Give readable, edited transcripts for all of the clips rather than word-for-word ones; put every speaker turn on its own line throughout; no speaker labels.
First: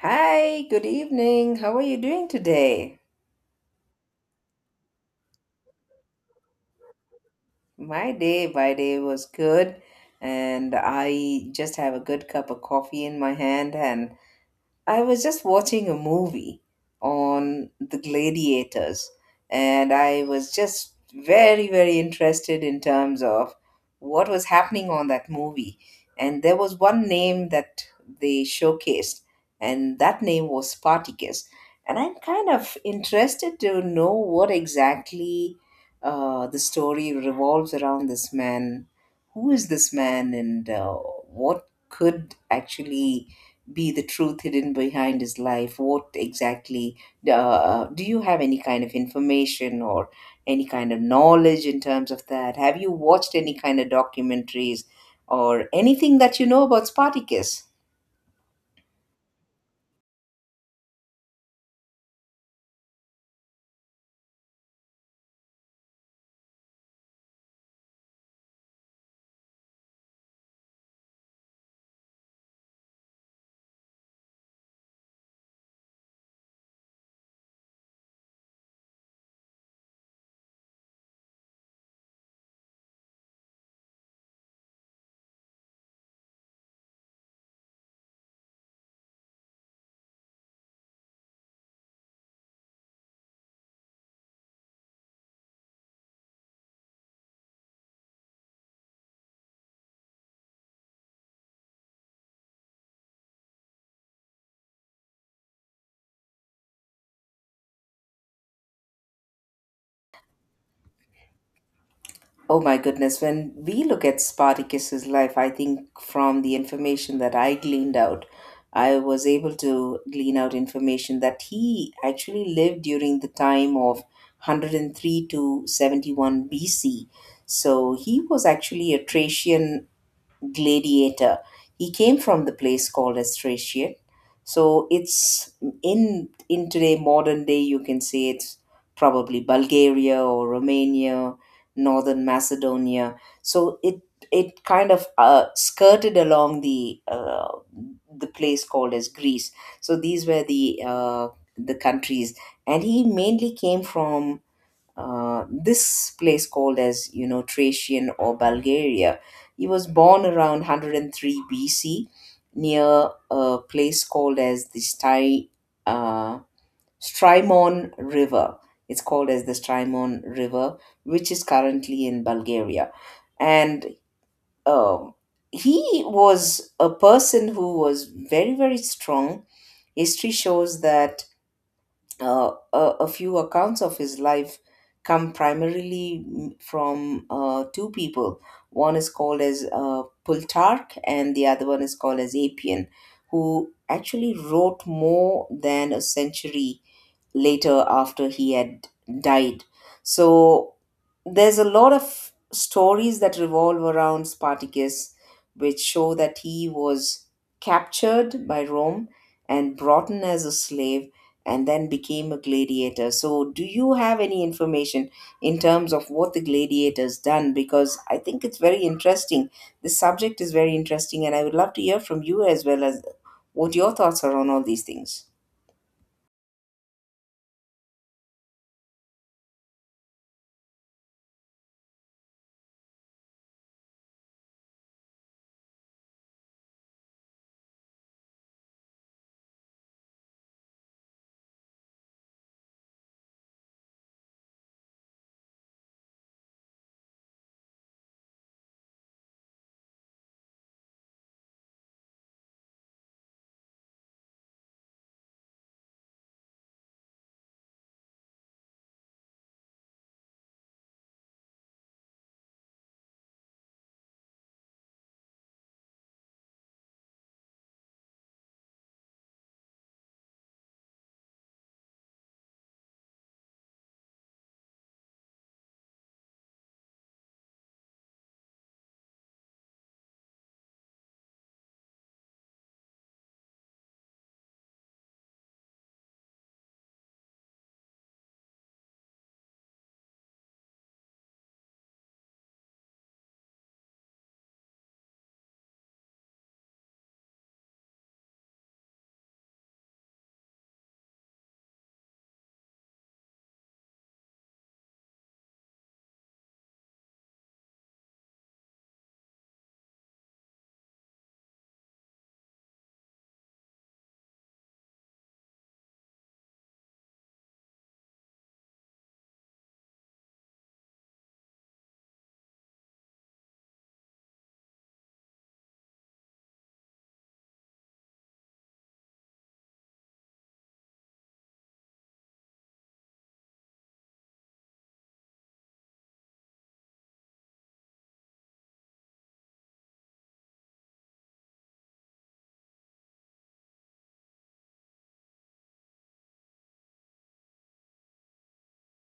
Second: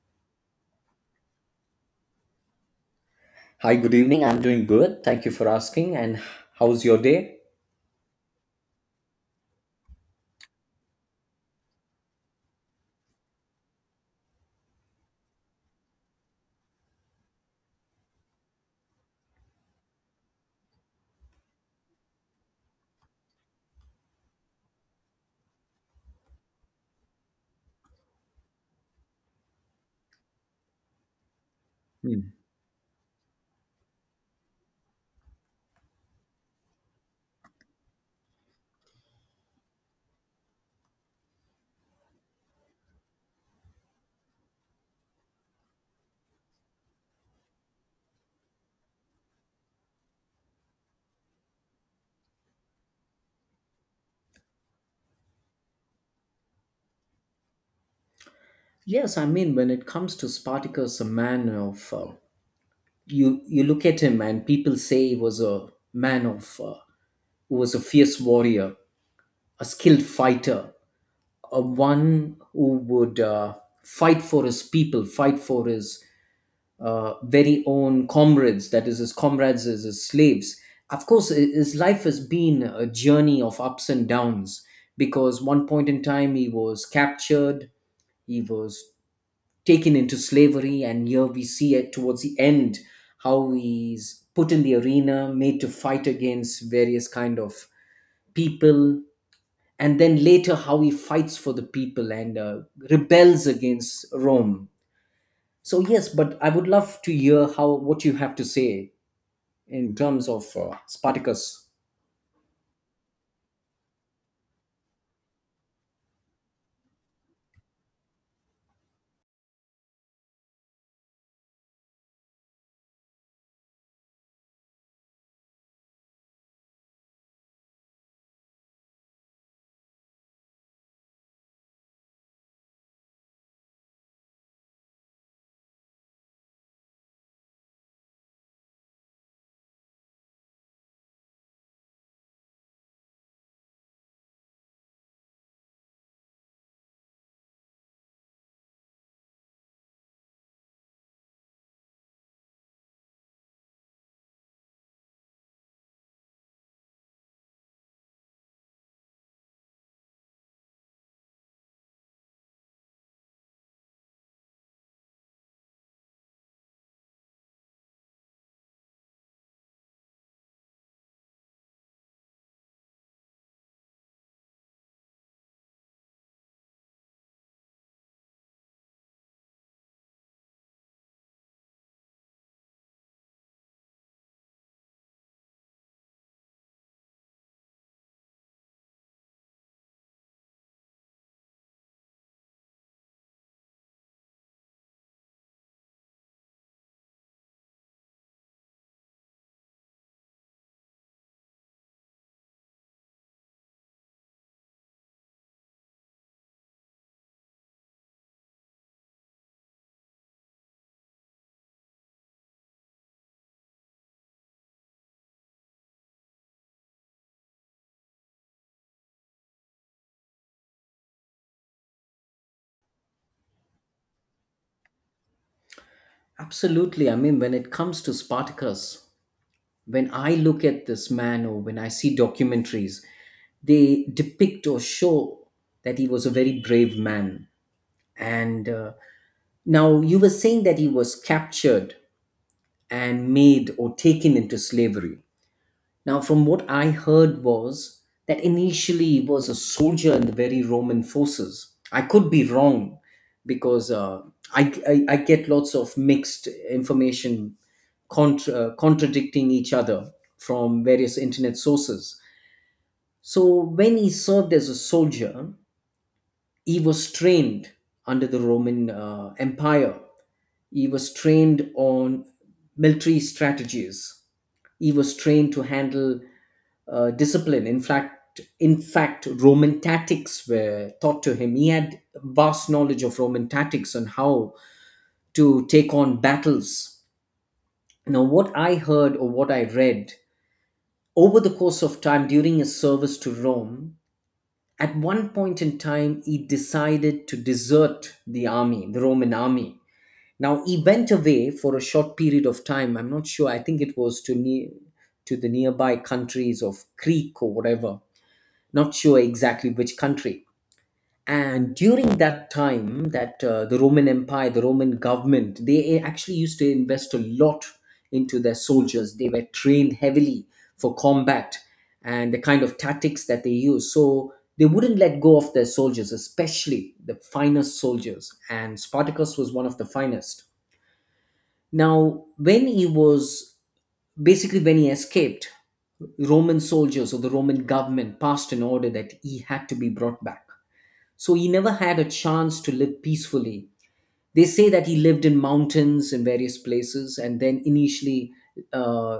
Hi, good evening. How are you doing today?
Hi, good evening. I'm doing good. Thank you for asking. And how's your day?
My day was good, and I just have a good cup of coffee in my hand, and I was just watching a movie on the gladiators, and I was just very, very interested in terms of what was happening on that movie. And there was one name that they showcased, and that name was Spartacus. And I'm
Hmm.
kind of interested to know what exactly the story revolves around this man. Who is this man, and what could actually be the truth hidden behind his life? What exactly do you have any kind of information or any kind of knowledge in terms of that? Have you watched any kind of documentaries or anything that you know about Spartacus?
Yes, I mean, when it comes to Spartacus, a man of you look at him, and people say he was a man of who was a fierce warrior, a skilled fighter, a one who would fight for his people, fight for his very own comrades, that is, his comrades as his slaves. Of course, his life has been a journey of ups and downs because one point in time he was captured, he was taken into slavery, and here we see it towards the end how he's put in the arena, made to fight against various kind of people, and then later how he fights for the people and rebels against Rome. So yes, but I would love to hear how what you have to say in terms of Spartacus.
Oh my goodness, when we look at Spartacus's life, I think from the information that I gleaned out, I was able to glean out information that he actually lived during the time of 103 to 71 BC. So he was actually a Thracian gladiator. He came from the place called as Thracian. So it's in today modern day you can say it's probably Bulgaria or Romania, northern Macedonia. So it kind of skirted along the place called as Greece. So these were the countries, and he mainly came from this place called as Thracian or Bulgaria. He was born around 103 BC near a place called as the uh, Strymon River. It's called as the Strymon River, which is currently in Bulgaria. And um he was a person who was very, very strong. History shows that a few accounts of his life come primarily from two people. One is called as Plutarch, and the other one is called as Apian, who actually wrote more than a century later after he had died. So there's a lot of stories that revolve around Spartacus, which show that he was captured by Rome and brought in as a slave and then became a gladiator. So, do you have any information in terms of what the gladiators done? Because I think it's very interesting. The subject is very interesting, and I would love to hear from you as well as what your thoughts are on all these things.
Absolutely. I mean, when it comes to Spartacus, when I look at this man or when I see documentaries, they depict or show that he was a very brave man. And now you were saying that he was captured and made or taken into slavery. Now, from what I heard was that initially he was a soldier in the very Roman forces. I could be wrong because I get lots of mixed information contradicting each other from various internet sources. So when he served as a soldier, he was trained under the Roman Empire. He was trained on military strategies. He was trained to handle discipline. In fact, Roman tactics were taught to him. He had vast knowledge of Roman tactics on how to take on battles. Now, what I heard or what I read over the course of time during his service to Rome, at one point in time, he decided to desert the army, the Roman army. Now, he went away for a short period of time. I'm not sure. I think it was to the nearby countries of Crete or whatever, not sure exactly which country. And during that time, that the Roman empire, the Roman government, they actually used to invest a lot into their soldiers. They were trained heavily for combat, and the kind of tactics that they used, so they wouldn't let go of their soldiers, especially the finest soldiers, and Spartacus was one of the finest. Now, when he was basically when he escaped, Roman soldiers or the Roman government passed an order that he had to be brought back. So he never had a chance to live peacefully. They say that he lived in mountains in various places, and then initially uh,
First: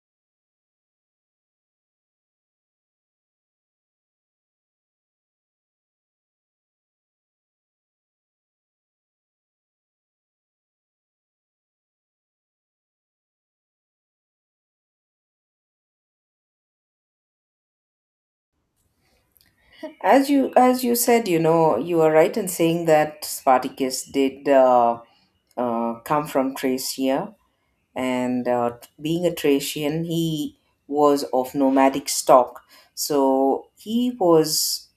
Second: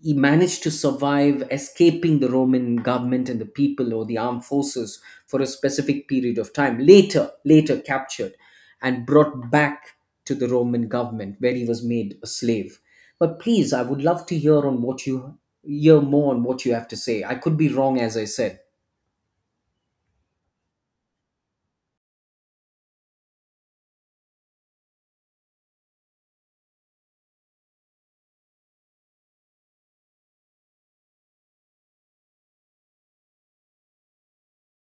he managed to survive, escaping the Roman government and the people or the armed forces for a specific period of time. Later, later captured and brought back to the Roman government where he was made a slave. But please, I would love to hear on what you hear more on what you have to say. I could be wrong, as I said.
As you said, you are right in saying that Spartacus did come from Thracia, and being a Thracian, he was of nomadic stock. So he was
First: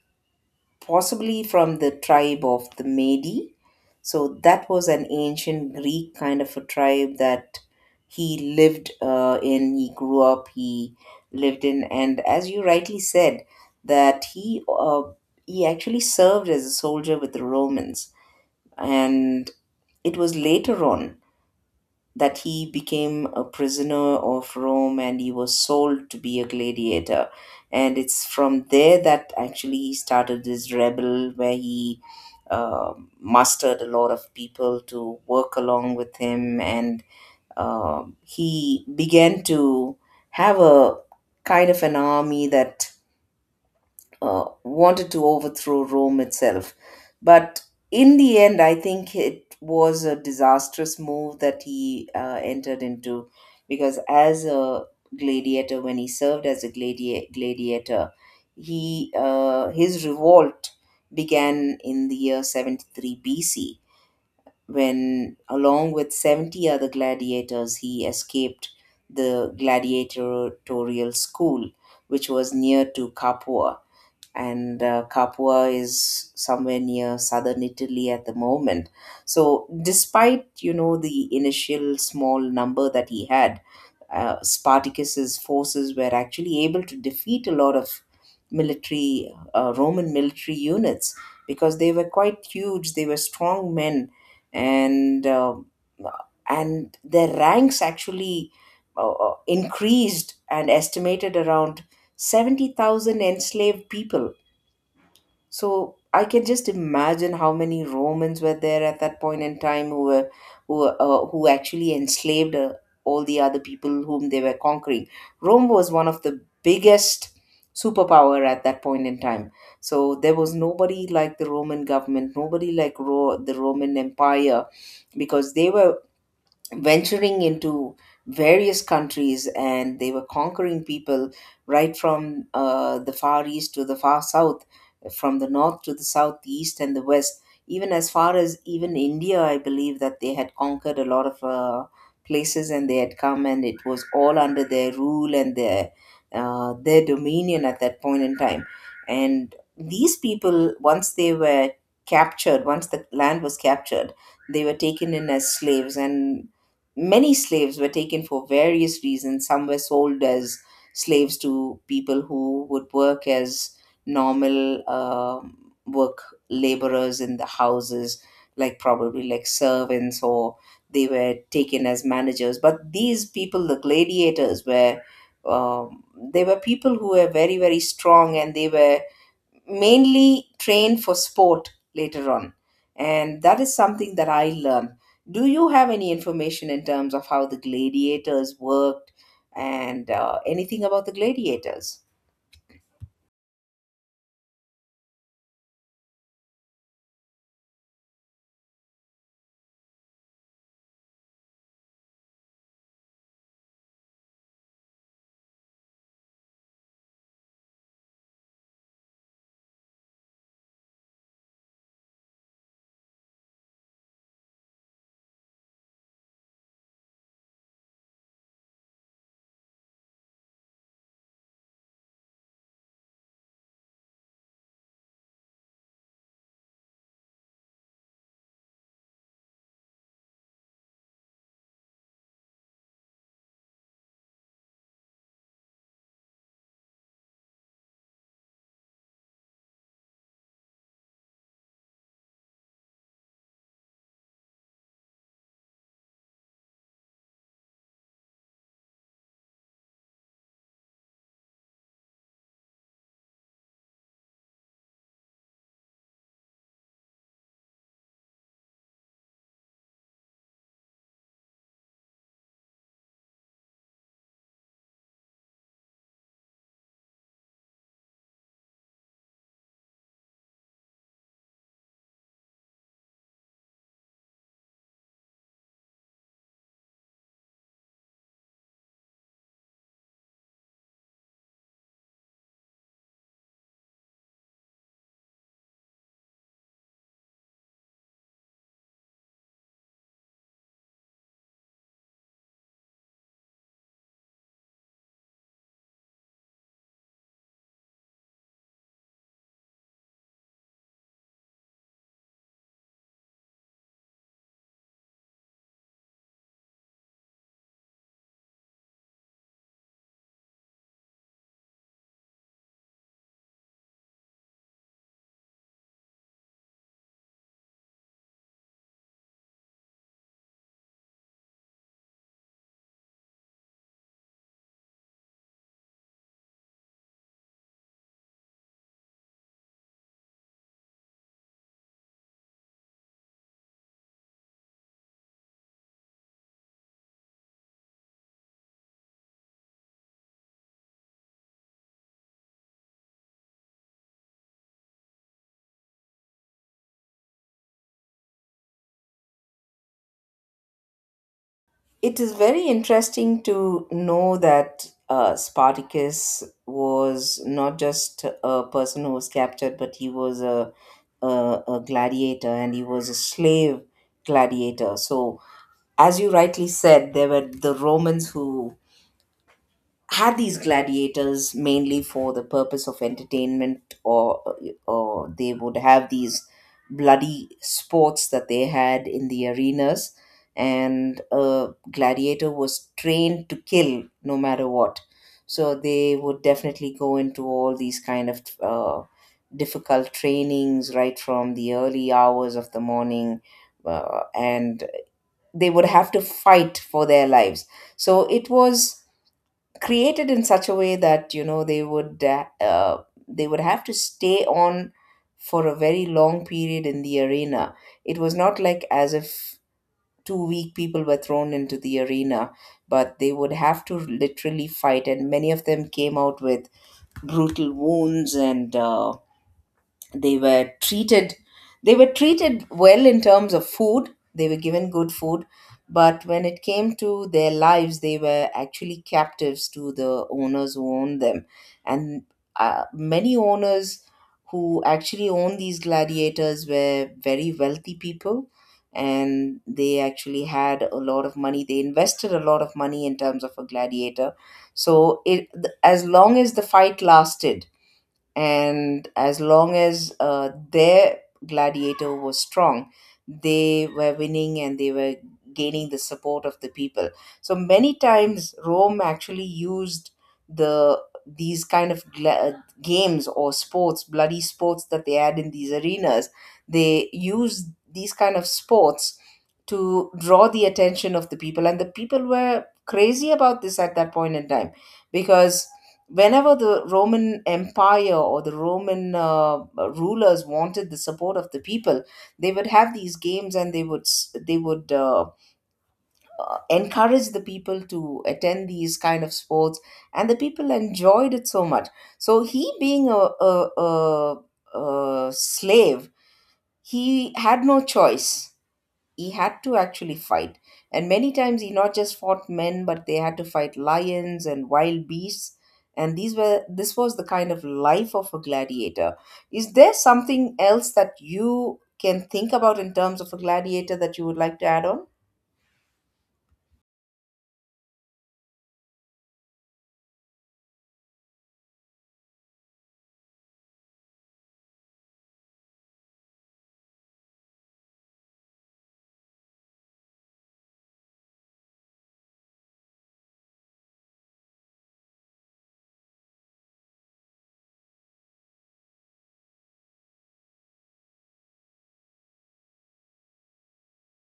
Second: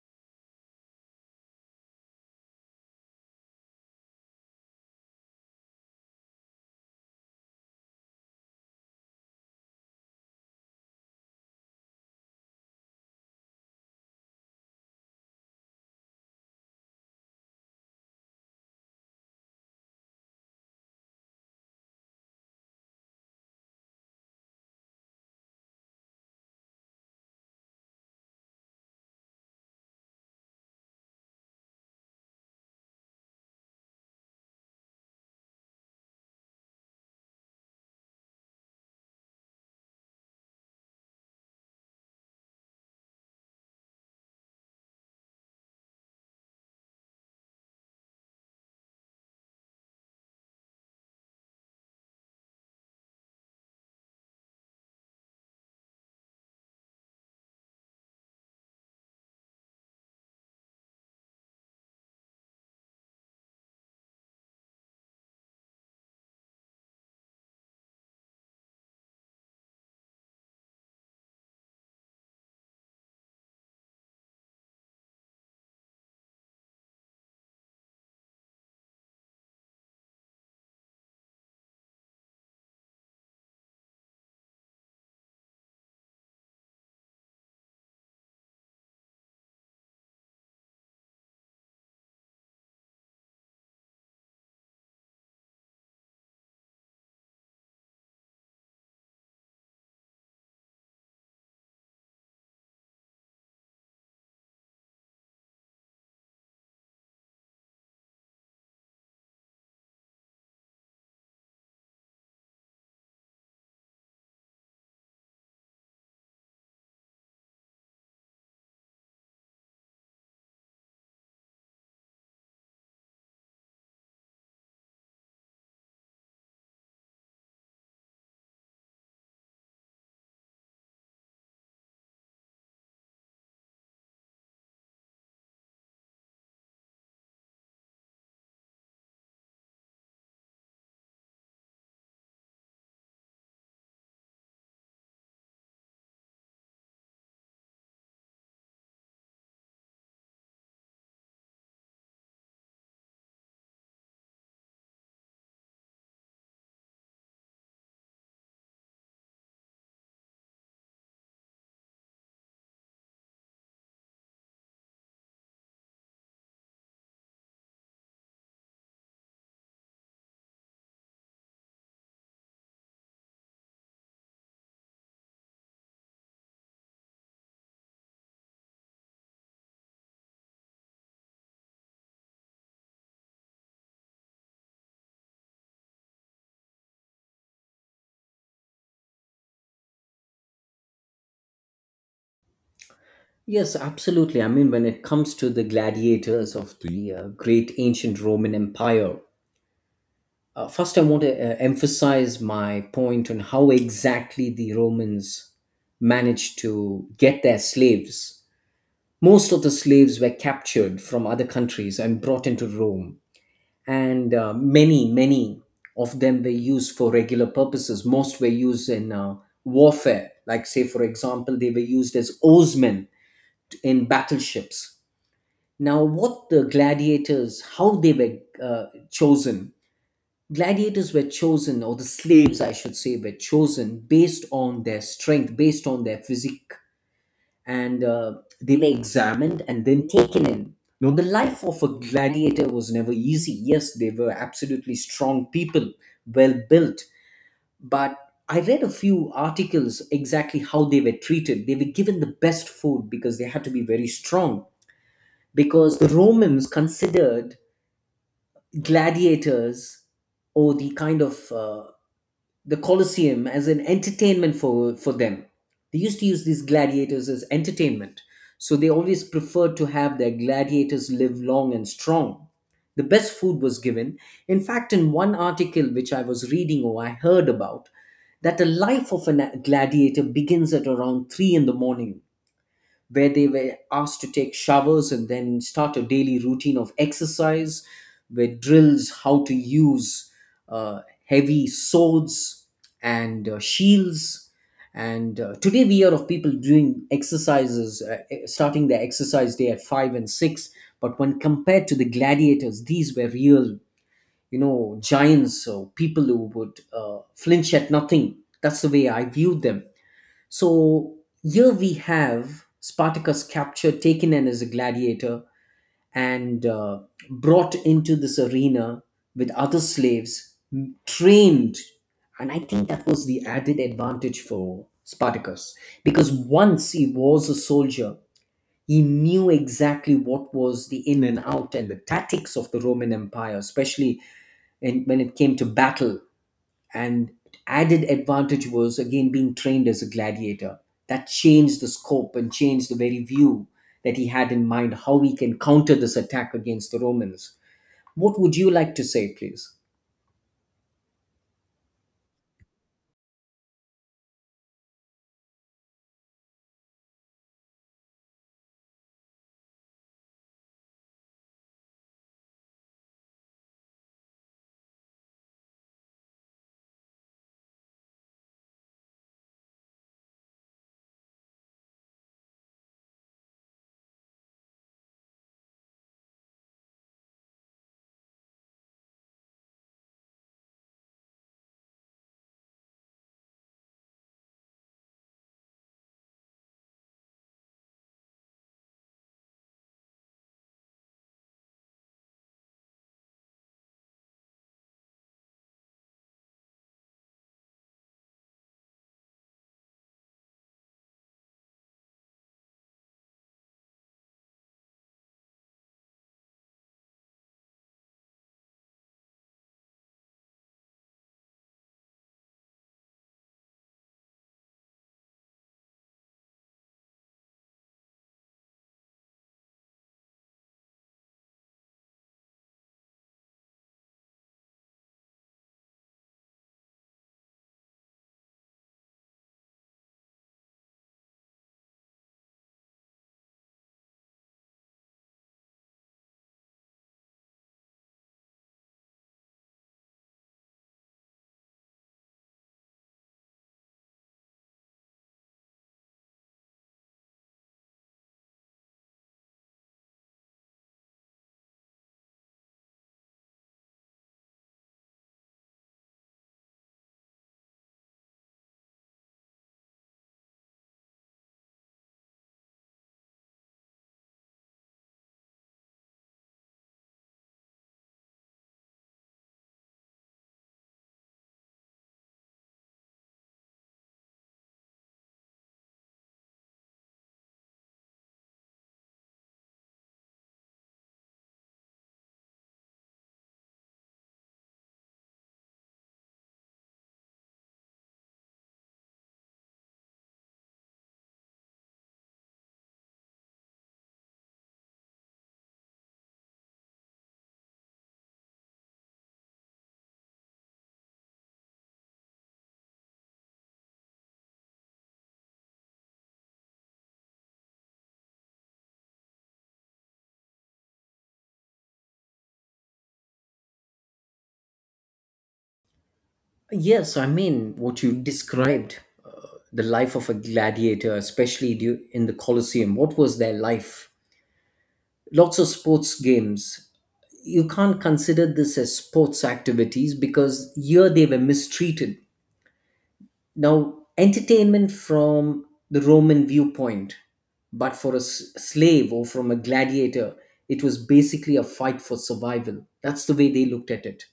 possibly from the tribe of the Medi. So that was an ancient Greek kind of a tribe that he lived in, he grew up, he lived in, and as you rightly said, that he actually served as a soldier with the Romans, and it was later on that he became a prisoner of Rome and he was sold to be a gladiator. And it's from there that actually he started this rebel where he uh, mustered a lot of people to work along with him. And he began to have a kind of an army that wanted to overthrow Rome itself. But in the end, I think it was a disastrous move that he entered into, because as a gladiator, when he served as a gladiator, he his revolt began in the year 73 BC when, along with 70 other gladiators, he escaped the gladiatorial school, which was near to Capua, and Capua is somewhere near southern Italy at the moment. So, despite the initial small number that he had, Spartacus's forces were actually able to defeat a lot of military Roman military units because they were quite huge. They were strong men, and uh, and their ranks actually increased and estimated around 70,000 enslaved people. So I can just imagine how many Romans were there at that point in time who were who actually enslaved all the other people whom they were conquering. Rome was one of the biggest superpower at that point in time. So there was nobody like the Roman government, nobody like the Roman Empire, because they were venturing into various countries and they were conquering people right from the far east to the far south, from the north to the south, the east and the west, even as far as even India. I believe that they had conquered a lot of places, and they had come, and it was all under their rule and their dominion at that point in time. And these people, once they were captured, once the land was captured, they were taken in as slaves. And many slaves were taken for various reasons. Some were sold as slaves to people who would work as normal work laborers in the houses, like probably like servants, or they were taken as managers. But these people, the gladiators, were um, they were people who were very very strong, and they were mainly train for sport later on. And that is something that I learned. Do you have any information in terms of how the gladiators worked and anything about the gladiators?
Yes, absolutely. I mean, when it comes to the gladiators of the great ancient Roman Empire, first I want to emphasize my point on how exactly the Romans managed to get their slaves. Most of the slaves were captured from other countries and brought into Rome, and many, many of them were used for regular purposes. Most were used in warfare, like, say, for example, they were used as oarsmen in battleships. Now, what the gladiators, how they were uh, chosen. Gladiators were chosen, or the slaves, I should say, were chosen based on their strength, based on their physique, and they were examined and then taken in. Now, the life of a gladiator was never easy. Yes, they were absolutely strong people, well built, but I read a few articles exactly how they were treated. They were given the best food because they had to be very strong because the Romans considered gladiators or the kind of the Colosseum as an entertainment for them. They used to use these gladiators as entertainment, so they always preferred to have their gladiators live long and strong. The best food was given. In fact, in one article which I was reading or I heard about, that the life of a gladiator begins at around three in the morning, where they were asked to take showers and then start a daily routine of exercise, where drills how to use heavy swords and shields. And today we hear of people doing exercises, starting their exercise day at five and six. But when compared to the gladiators, these were real, you know, giants or people who would flinch at nothing. That's the way I viewed them. So here we have Spartacus captured, taken in as a gladiator, and brought into this arena with other slaves, trained. And I think that was the added advantage for Spartacus because once he was a soldier, he knew exactly what was the in and out and the tactics of the Roman Empire, especially in, when it came to battle, and added advantage was again being trained as a gladiator. That changed the scope and changed the very view that he had in mind how we can counter this attack against the Romans. What would you like to say, please?
It is very interesting to know that Spartacus was not just a person who was captured, but he was a gladiator and he was a slave gladiator. So, as you rightly said, there were the Romans who had these gladiators mainly for the purpose of entertainment, or they would have these bloody sports that they had in the arenas. And a gladiator was trained to kill no matter what, so they would definitely go into all these kind of difficult trainings right from the early hours of the morning, and they would have to fight for their lives. So it was created in such a way that they would have to stay on for a very long period in the arena. It was not like as if two weak people were thrown into the arena, but they would have to literally fight, and many of them came out with brutal wounds. And they were treated they were treated well in terms of food. They were given good food, but when it came to their lives, they were actually captives to the owners who owned them. And many owners who actually owned these gladiators were very wealthy people, and they actually had a lot of money. They invested a lot of money in terms of a gladiator. So, it as long as the fight lasted, and as long as their gladiator was strong, they were winning, and they were gaining the support of the people. So many times Rome actually used the these kind of games or sports, bloody sports that they had in these arenas. They used these kind of sports to draw the attention of the people, and the people were crazy about this at that point in time. Because whenever the Roman Empire or the Roman rulers wanted the support of the people, they would have these games, and they would encourage the people to attend these kind of sports, and the people enjoyed it so much. So he being a slave, he had no choice. He had to actually fight, and many times he not just fought men, but they had to fight lions and wild beasts. And these were this was the kind of life of a gladiator. Is there something else that you can think about in terms of a gladiator that you would like to add on?
Yes, I mean, what you described, uh, the life of a gladiator, especially in the Colosseum, what was their life, lots of sports games. You can't consider this as sports activities because here they were mistreated. Now, entertainment from the Roman viewpoint, but for a slave or from a gladiator, it was basically a fight for survival. That's the way they looked at it.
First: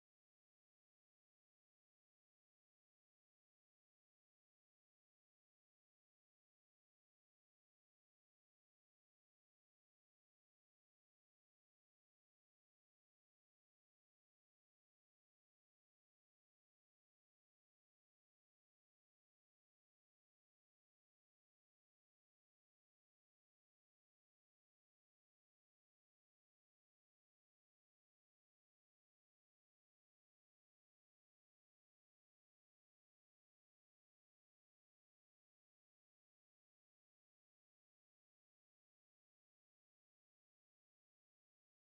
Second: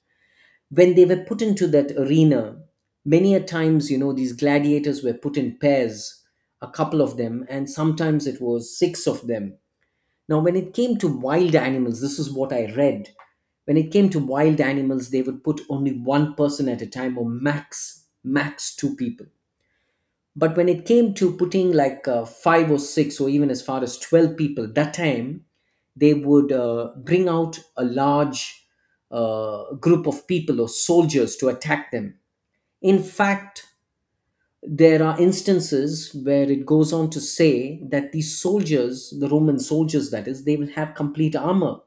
When they were put into that arena, many a times, you know, these gladiators were put in pairs, a couple of them, and sometimes it was six of them. Now, when it came to wild animals, this is what I read. When it came to wild animals, they would put only one person at a time or max, max two people, but when it came to putting like five or six or even as far as 12 people that time, they would bring out a large group of people or soldiers to attack them. In fact, there are instances where it goes on to say that these soldiers, the Roman soldiers, that is, they will have complete armor,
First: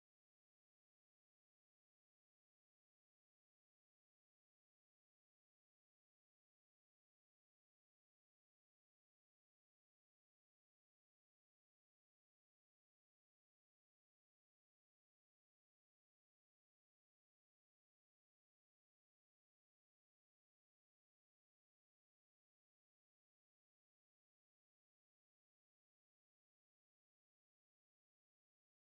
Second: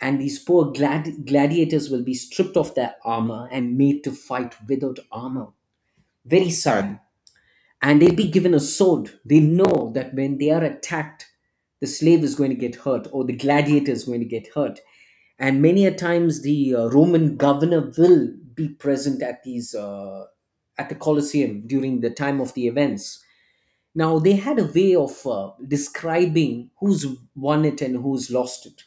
and these poor gladiators will be stripped of their armor and made to fight without armor. Very Right. sad and they'll be given a sword. They know that when they are attacked, the slave is going to get hurt or the gladiator is going to get hurt. And many a times the Roman governor will be present at these at the Colosseum during the time of the events. Now they had a way of describing who's won it and who's lost it.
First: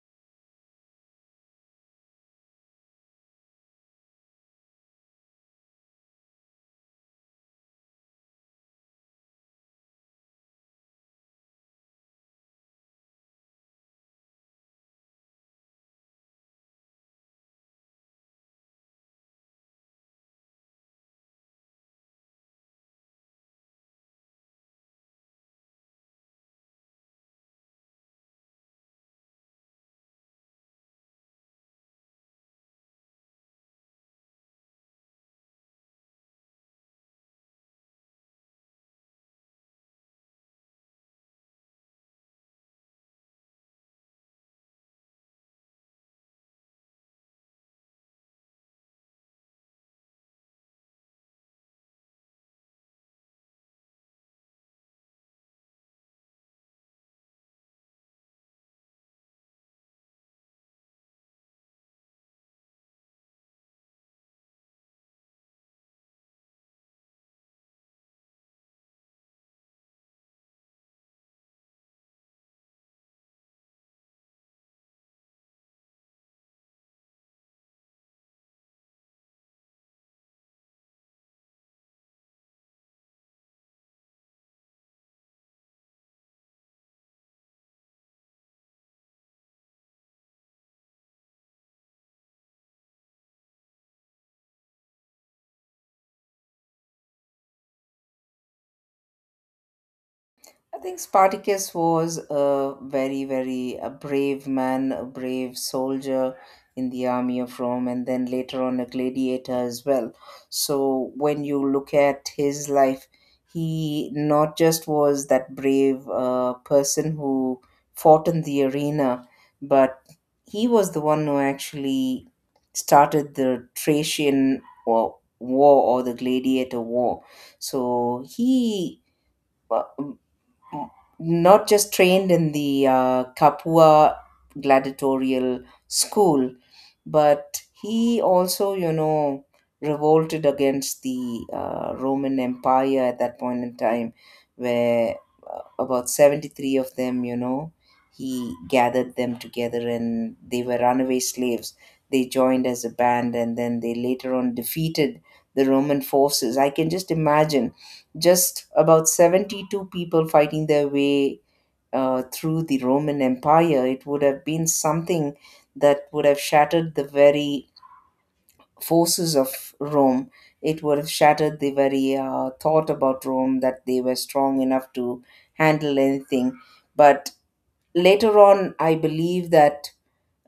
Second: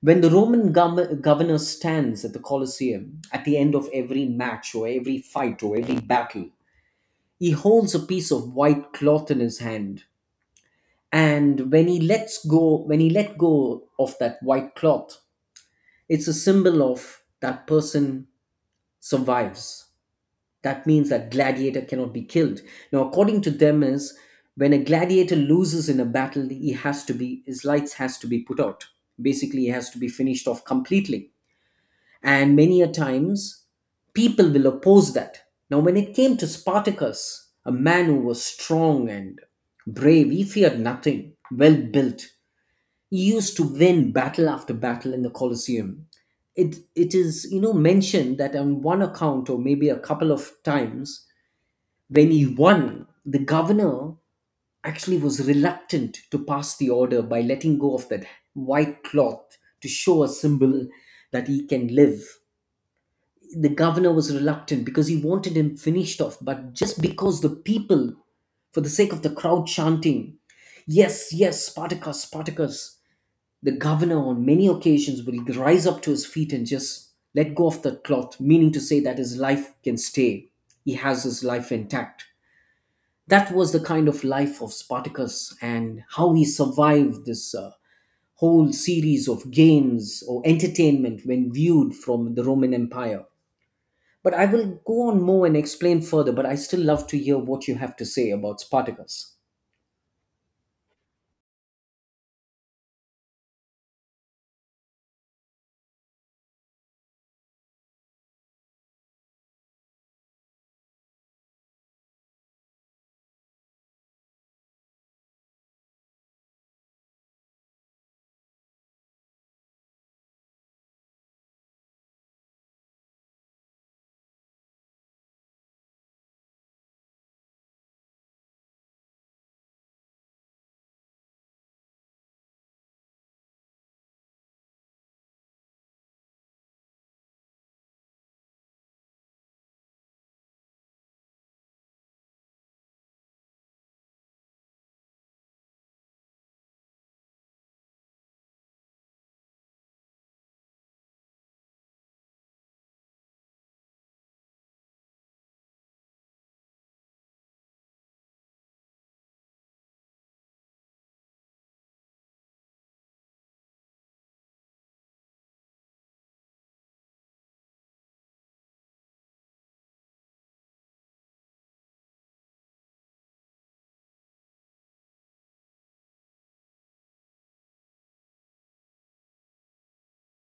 When the Roman governor stands at the Colosseum at the end of every match or every fight or every battle, he holds a piece of white cloth in his hand, and when he lets go, when he let go of that white cloth, it's a symbol of that person survives. That means that gladiator cannot be killed. Now, according to them, is when a gladiator loses in a battle, he has to be his lights has to be put out. Basically, he has to be finished off completely, and many a times people will oppose that. Now, when it came to Spartacus, a man who was strong and brave, he feared nothing, well built. He used to win battle after battle in the Colosseum. It is, you know, mentioned that on one account or maybe a couple of times when he won, the governor actually was reluctant to pass the order by letting go of that white cloth to show a symbol that he can live. The governor was reluctant because he wanted him finished off, but just because the people, for the sake of the crowd chanting, yes, yes, Spartacus, Spartacus, the governor on many occasions will rise up to his feet and just let go of the cloth, meaning to say that his life can stay. He has his life intact. That was the kind of life of Spartacus and how he survived this whole series of games or entertainment when viewed from the Roman Empire, but I will go on more and explain further, but I still love to hear what you have to say about Spartacus.
I think Spartacus was a very, very a brave man, a brave soldier in the army of Rome, and then later on a gladiator as well. So when you look at his life, he not just was that brave person who fought in the arena, but he was the one who actually started the Thracian war, or the gladiator war. So he not just trained in the Kapua gladiatorial school, but he also revolted against the Roman Empire at that point in time, where about 73 of them, he gathered them together, and they were runaway slaves. They joined as a band, and then they later on defeated the Roman forces. I can just imagine just about 72 people fighting their way through the Roman Empire. It would have been something that would have shattered the very forces of Rome. It would have shattered the very thought about Rome that they were strong enough to handle anything. But later on, I believe that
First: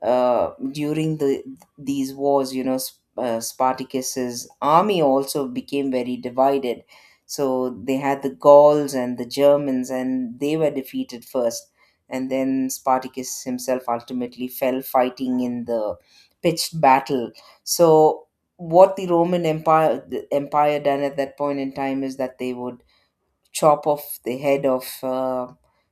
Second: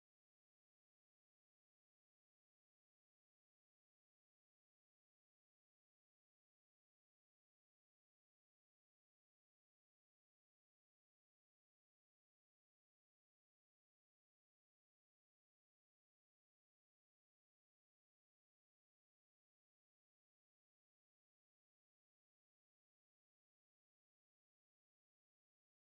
during these wars, Spartacus's army also became very divided. So they had the Gauls and the Germans, and they were defeated first. And then Spartacus himself ultimately fell fighting in the pitched battle. So what the Roman Empire the Empire done at that point in time is that they would chop off the head of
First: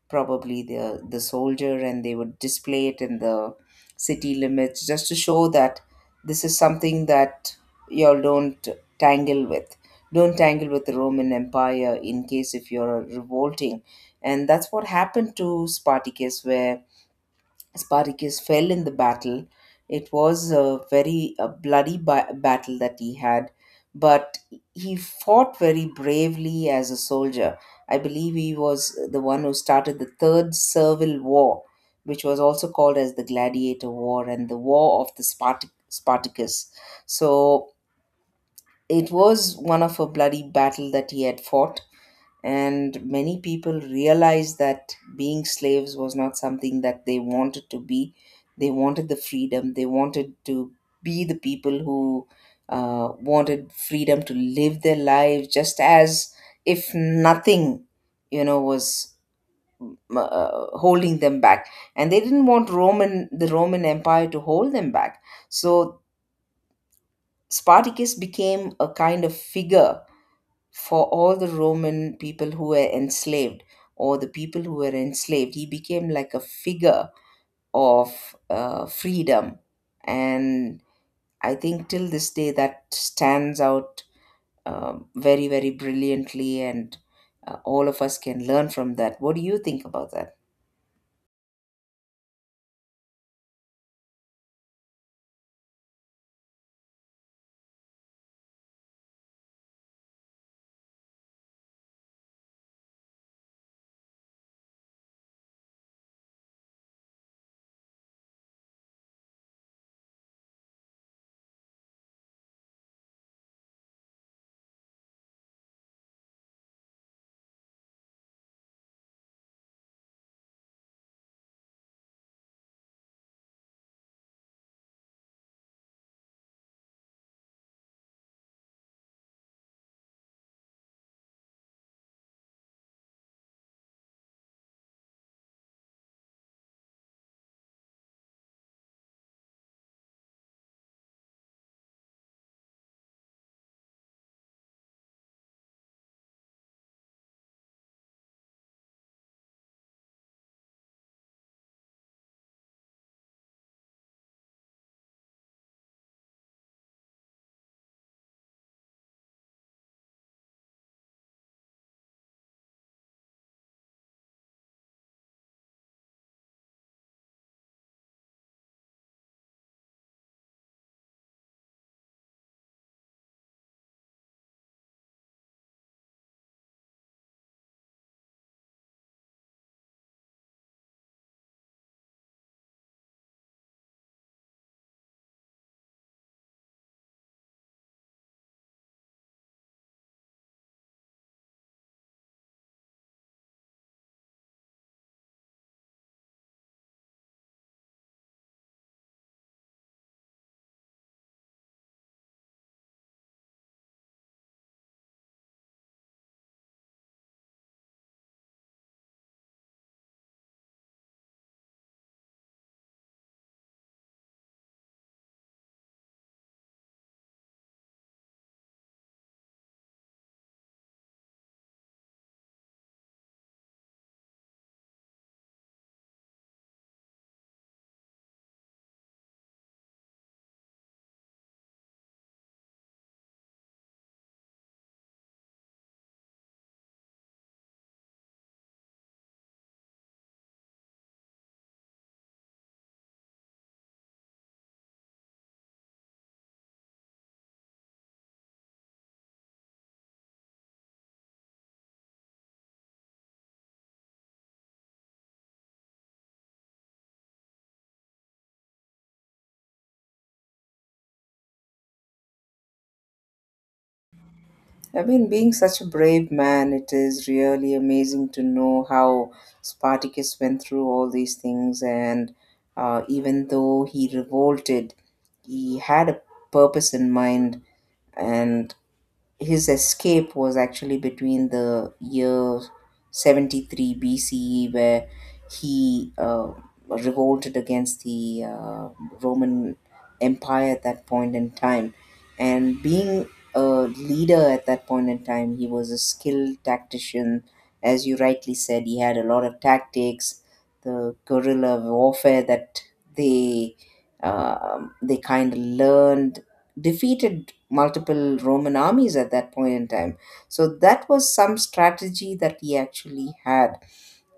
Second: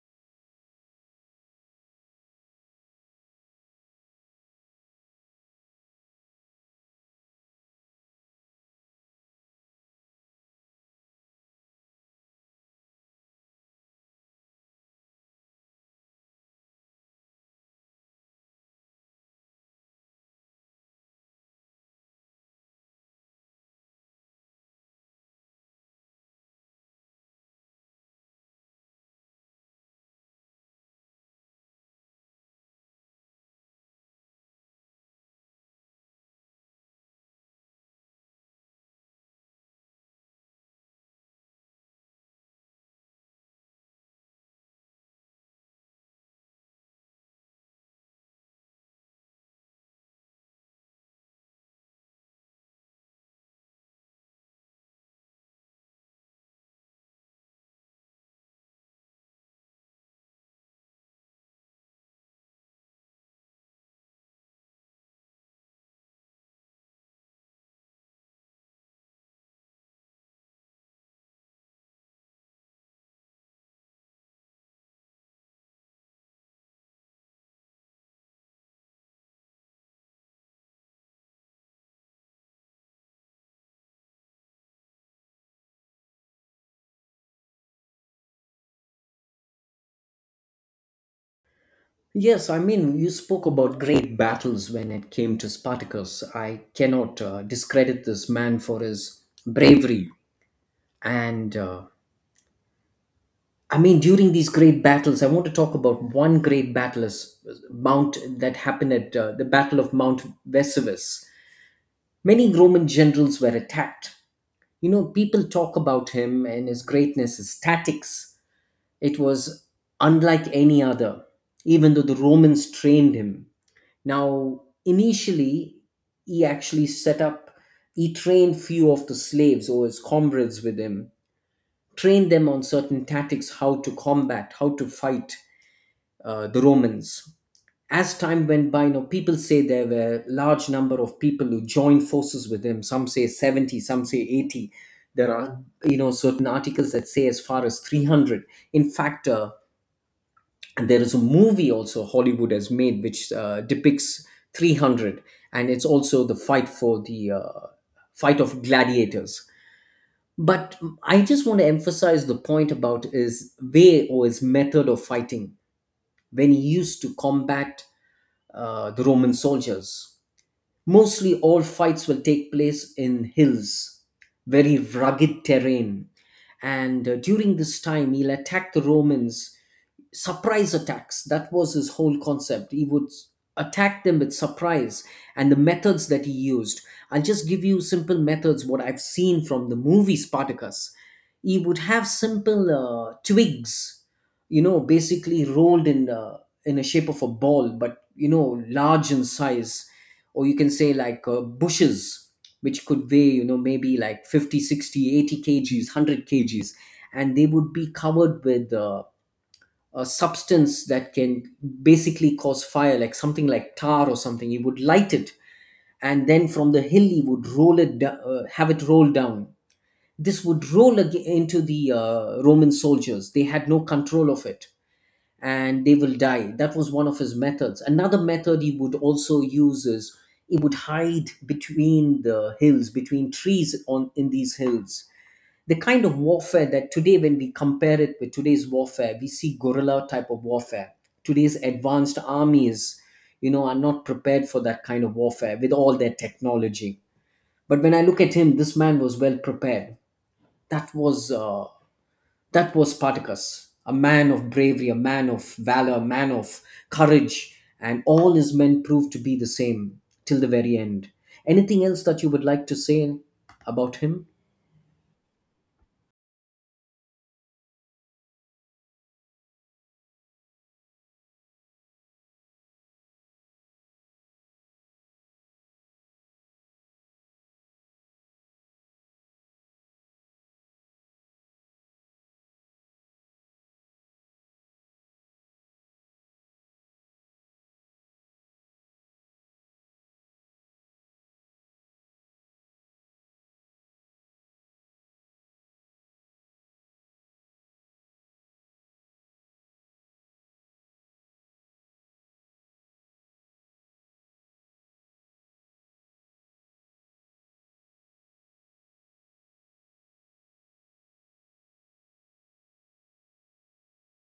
probably the soldier, and they would display it in the city limits just to show that this is something that y'all don't tangle with. Don't tangle with the Roman Empire in case if you're revolting. And that's what happened to Spartacus, where Spartacus fell in the battle. It was a very battle that he had, but he fought very bravely as a soldier. I believe he was the one who started the Third Servile War, which was also called as the Gladiator War and the War of the Spartacus. So it was one of a bloody battle that he had fought, and many people realized that being slaves was not something that they wanted to be. They wanted the freedom, they wanted to be the people who wanted freedom to live their lives just as if nothing, you know, was holding them back, and they didn't want roman the Roman Empire to hold them back. So Spartacus became a kind of figure for all the Roman people who were enslaved, or the people who were enslaved. He became like a figure of freedom. And I think till this day that stands out very, very brilliantly, and all of us can learn from that. What do you think about that?
Yes, I mean, you spoke about great battles when it came to Spartacus. I cannot discredit this man for his bravery. And I mean, during these great battles, I want to talk about one great battle is Mount that happened at the Battle of Mount Vesuvius. Many Roman generals were attacked. People talk about him and his greatness, his tactics. It was unlike any other, even though the Romans trained him. Now, initially, he actually set up, he trained few of the slaves or his comrades with him, trained them on certain tactics, how to combat, how to fight the Romans. As time went by, people say there were large number of people who joined forces with him. Some say 70, some say 80. There are, certain articles that say as far as 300. In fact, and there is a movie also Hollywood has made which depicts 300, and it's also the fight for the fight of gladiators. But I just want to emphasize the point about his way or his method of fighting when he used to combat the Roman soldiers. Mostly all fights will take place in hills, very rugged terrain. And during this time, he'll attack the Romans surprise attacks. That was his whole concept. He would attack them with surprise and the methods that he used. I'll just give you simple methods, what I've seen from the movie Spartacus. He would have simple twigs, basically rolled in a shape of a ball, but, large in size. Or you can say like bushes, which could weigh, maybe like 50, 60, 80 60, kgs, 100 kgs. And they would be covered with a substance that can basically cause fire, like something like tar or something. He would light it, and then from the hill he would roll it, have it roll down. This would roll into the Roman soldiers. They had no control of it, and they will die. That was one of his methods. Another method he would also use is he would hide between the hills, between trees on in these hills, the kind of warfare that today, when we compare it with today's warfare, we see guerrilla type of warfare. Today's advanced armies, are not prepared for that kind of warfare with all their technology. But when I look at him, this man was well prepared. That was uh, that was Spartacus, a man of bravery, a man of valor, a man of courage. And all his men proved to be the same till the very end. Anything else that you would like to say about him?
I mean, being such a brave man, it is really amazing to know how Spartacus went through all these things. And even though he revolted, he had a purpose in mind. And his escape was actually between the year 73 BCE, where he revolted against the Roman Empire at that point in time. And being a leader at that point in time, he was a skilled tactician. As you rightly said, he had a lot of tactics, the guerrilla warfare that they they kind of learned defeated multiple Roman armies at that point in time. So that was some strategy that he actually had.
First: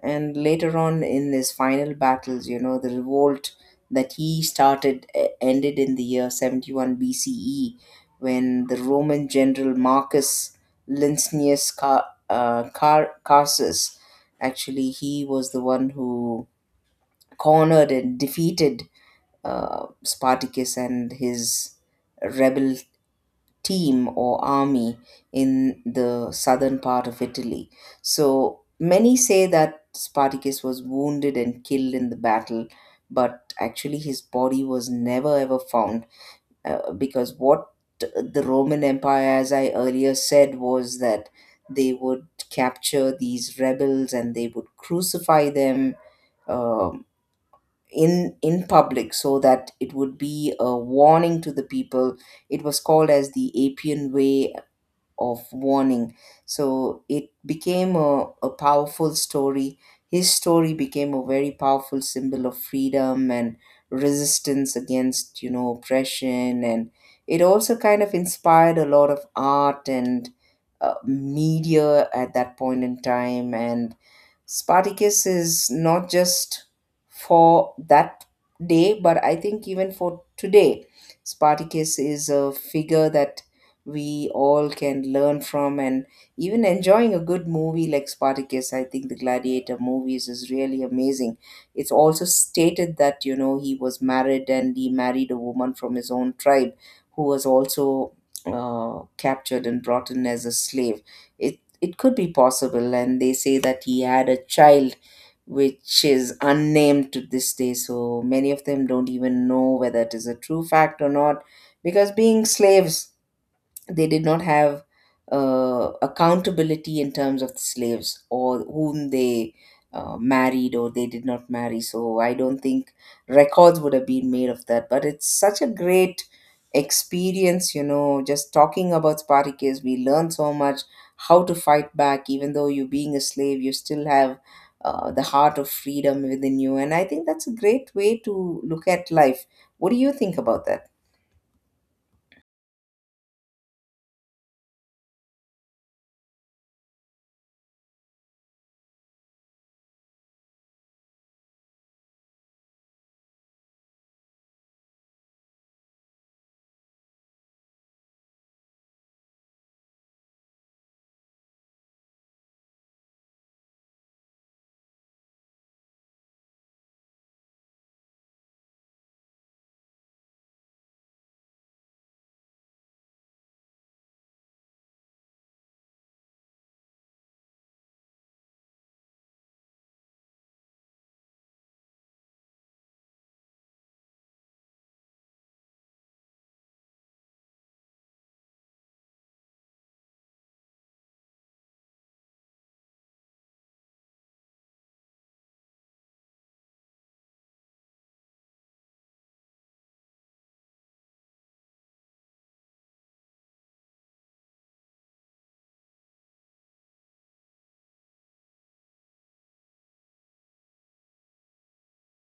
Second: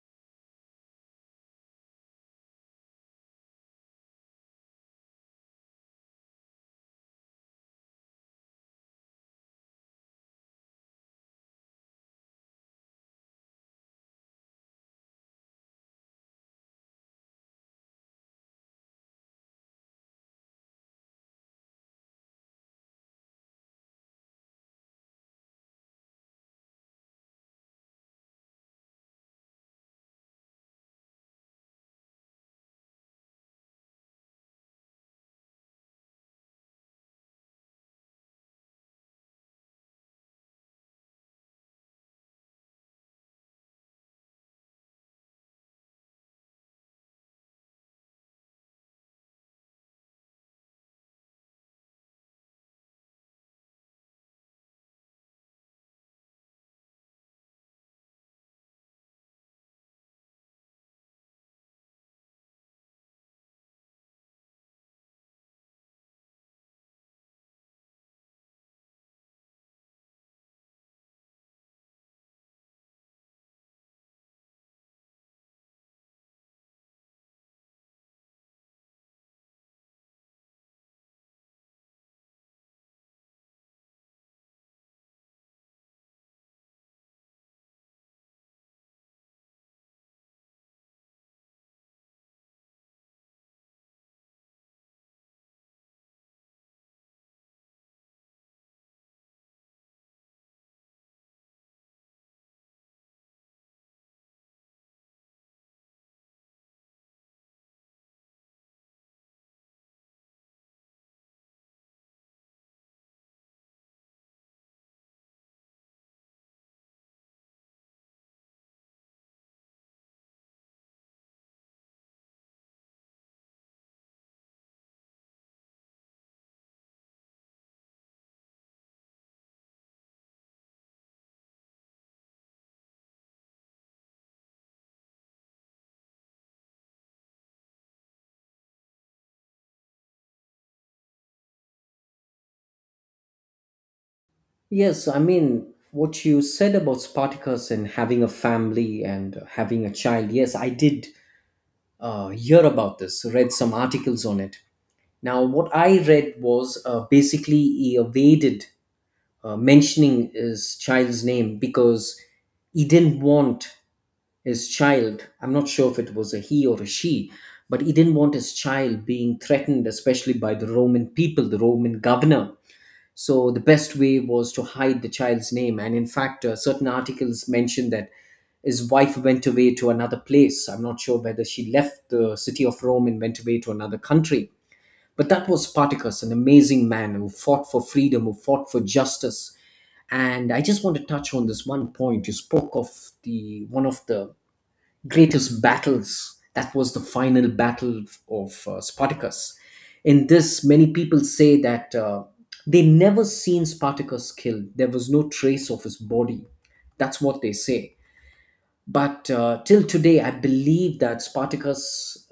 And later on, in his final battles, you know, the revolt that he started ended in the year 71 BCE, when the Roman general Marcus Lincinius Carsus actually, he was the one who cornered and defeated Spartacus and his rebel team or army in the southern part of Italy. So many say that Spartacus was wounded and killed in the battle, but actually his body was never ever found, because what the Roman Empire, as I earlier said, was that they would capture these rebels and they would crucify them, um, in public, so that it would be a warning to the people. It was called as the Appian Way of warning. So it became a powerful story. His story became a very powerful symbol of freedom and resistance against, you know, oppression. And it also kind of inspired a lot of art and media at that point in time. And Spartacus is not just for that day, but I think even for today, Spartacus is a figure that we all can learn from, and even enjoying a good movie like Spartacus, I think the Gladiator movies is really amazing. It's also stated that, you know, he was married, and he married a woman from his own tribe who was also captured and brought in as a slave. It it could be possible, and they say that he had a child which is unnamed to this day, so many of them don't even know whether it is a true fact or not, because being slaves, they did not have accountability in terms of the slaves or whom they married or they did not marry. So I don't think records would have been made of that. But it's such a great experience, you know, just talking about Spartacus. We learn so much how to fight back, even though you being a slave, you still have. The heart of freedom within you, and I think that's a great way to look at life. What do you think about that?
Yes, I mean, what you said about Spartacus and having a family and having a child. Yes, I did hear about this, read some articles on it. Now, what I read was basically he evaded mentioning his child's name because he didn't want his child, I'm not sure if it was a he or a she, but he didn't want his child being threatened, especially by the Roman people, the Roman governor, so the best way was to hide the child's name. And in fact, certain articles mentioned that his wife went away to another place. I'm not sure whether she left the city of Rome and went away to another country. But that was Spartacus, an amazing man who fought for freedom, who fought for justice. And I just want to touch on this one point. You spoke of the one of the greatest battles. That was the final battle of Spartacus. In this, many people say that they never seen Spartacus killed. There was no trace of his body. That's what they say. But till today, I believe that Spartacus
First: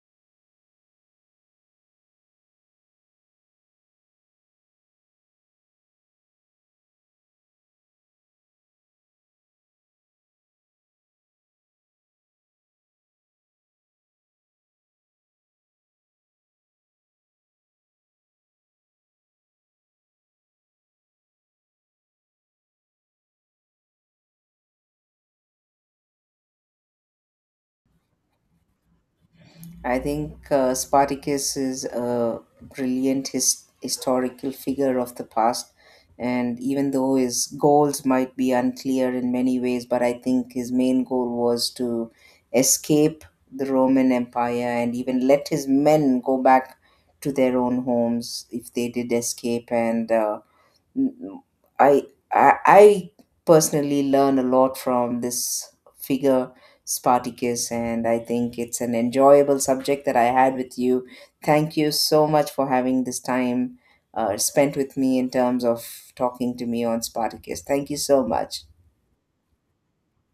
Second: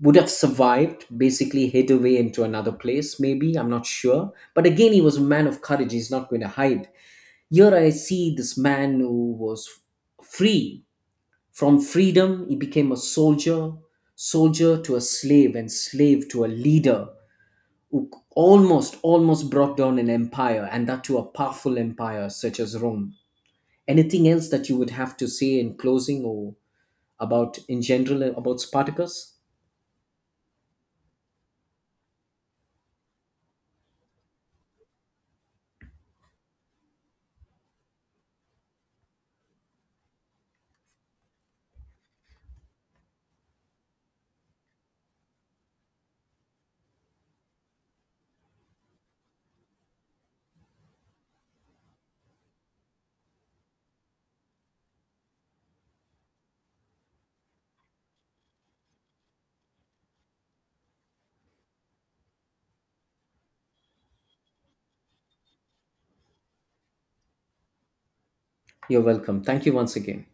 would have survived, basically hid away into another place, maybe, I'm not sure. But again, he was a man of courage, he's not going to hide. Here I see this man who was free, from freedom, he became a soldier, soldier to a slave, and slave to a leader who almost, almost brought down an empire, and that to a powerful empire such as Rome. Anything else that you would have to say in closing or about, in general, about Spartacus?
I think Spartacus is a brilliant historical figure of the past, and even though his goals might be unclear in many ways, but I think his main goal was to escape the Roman Empire and even let his men go back to their own homes if they did escape. And Mm, I, I personally learn a lot from this figure Spartacus, and I think it's an enjoyable subject that I had with you. Thank you so much for having this time spent with me in terms of talking to me on Spartacus. Thank you so much.
You're welcome. Thank you once again.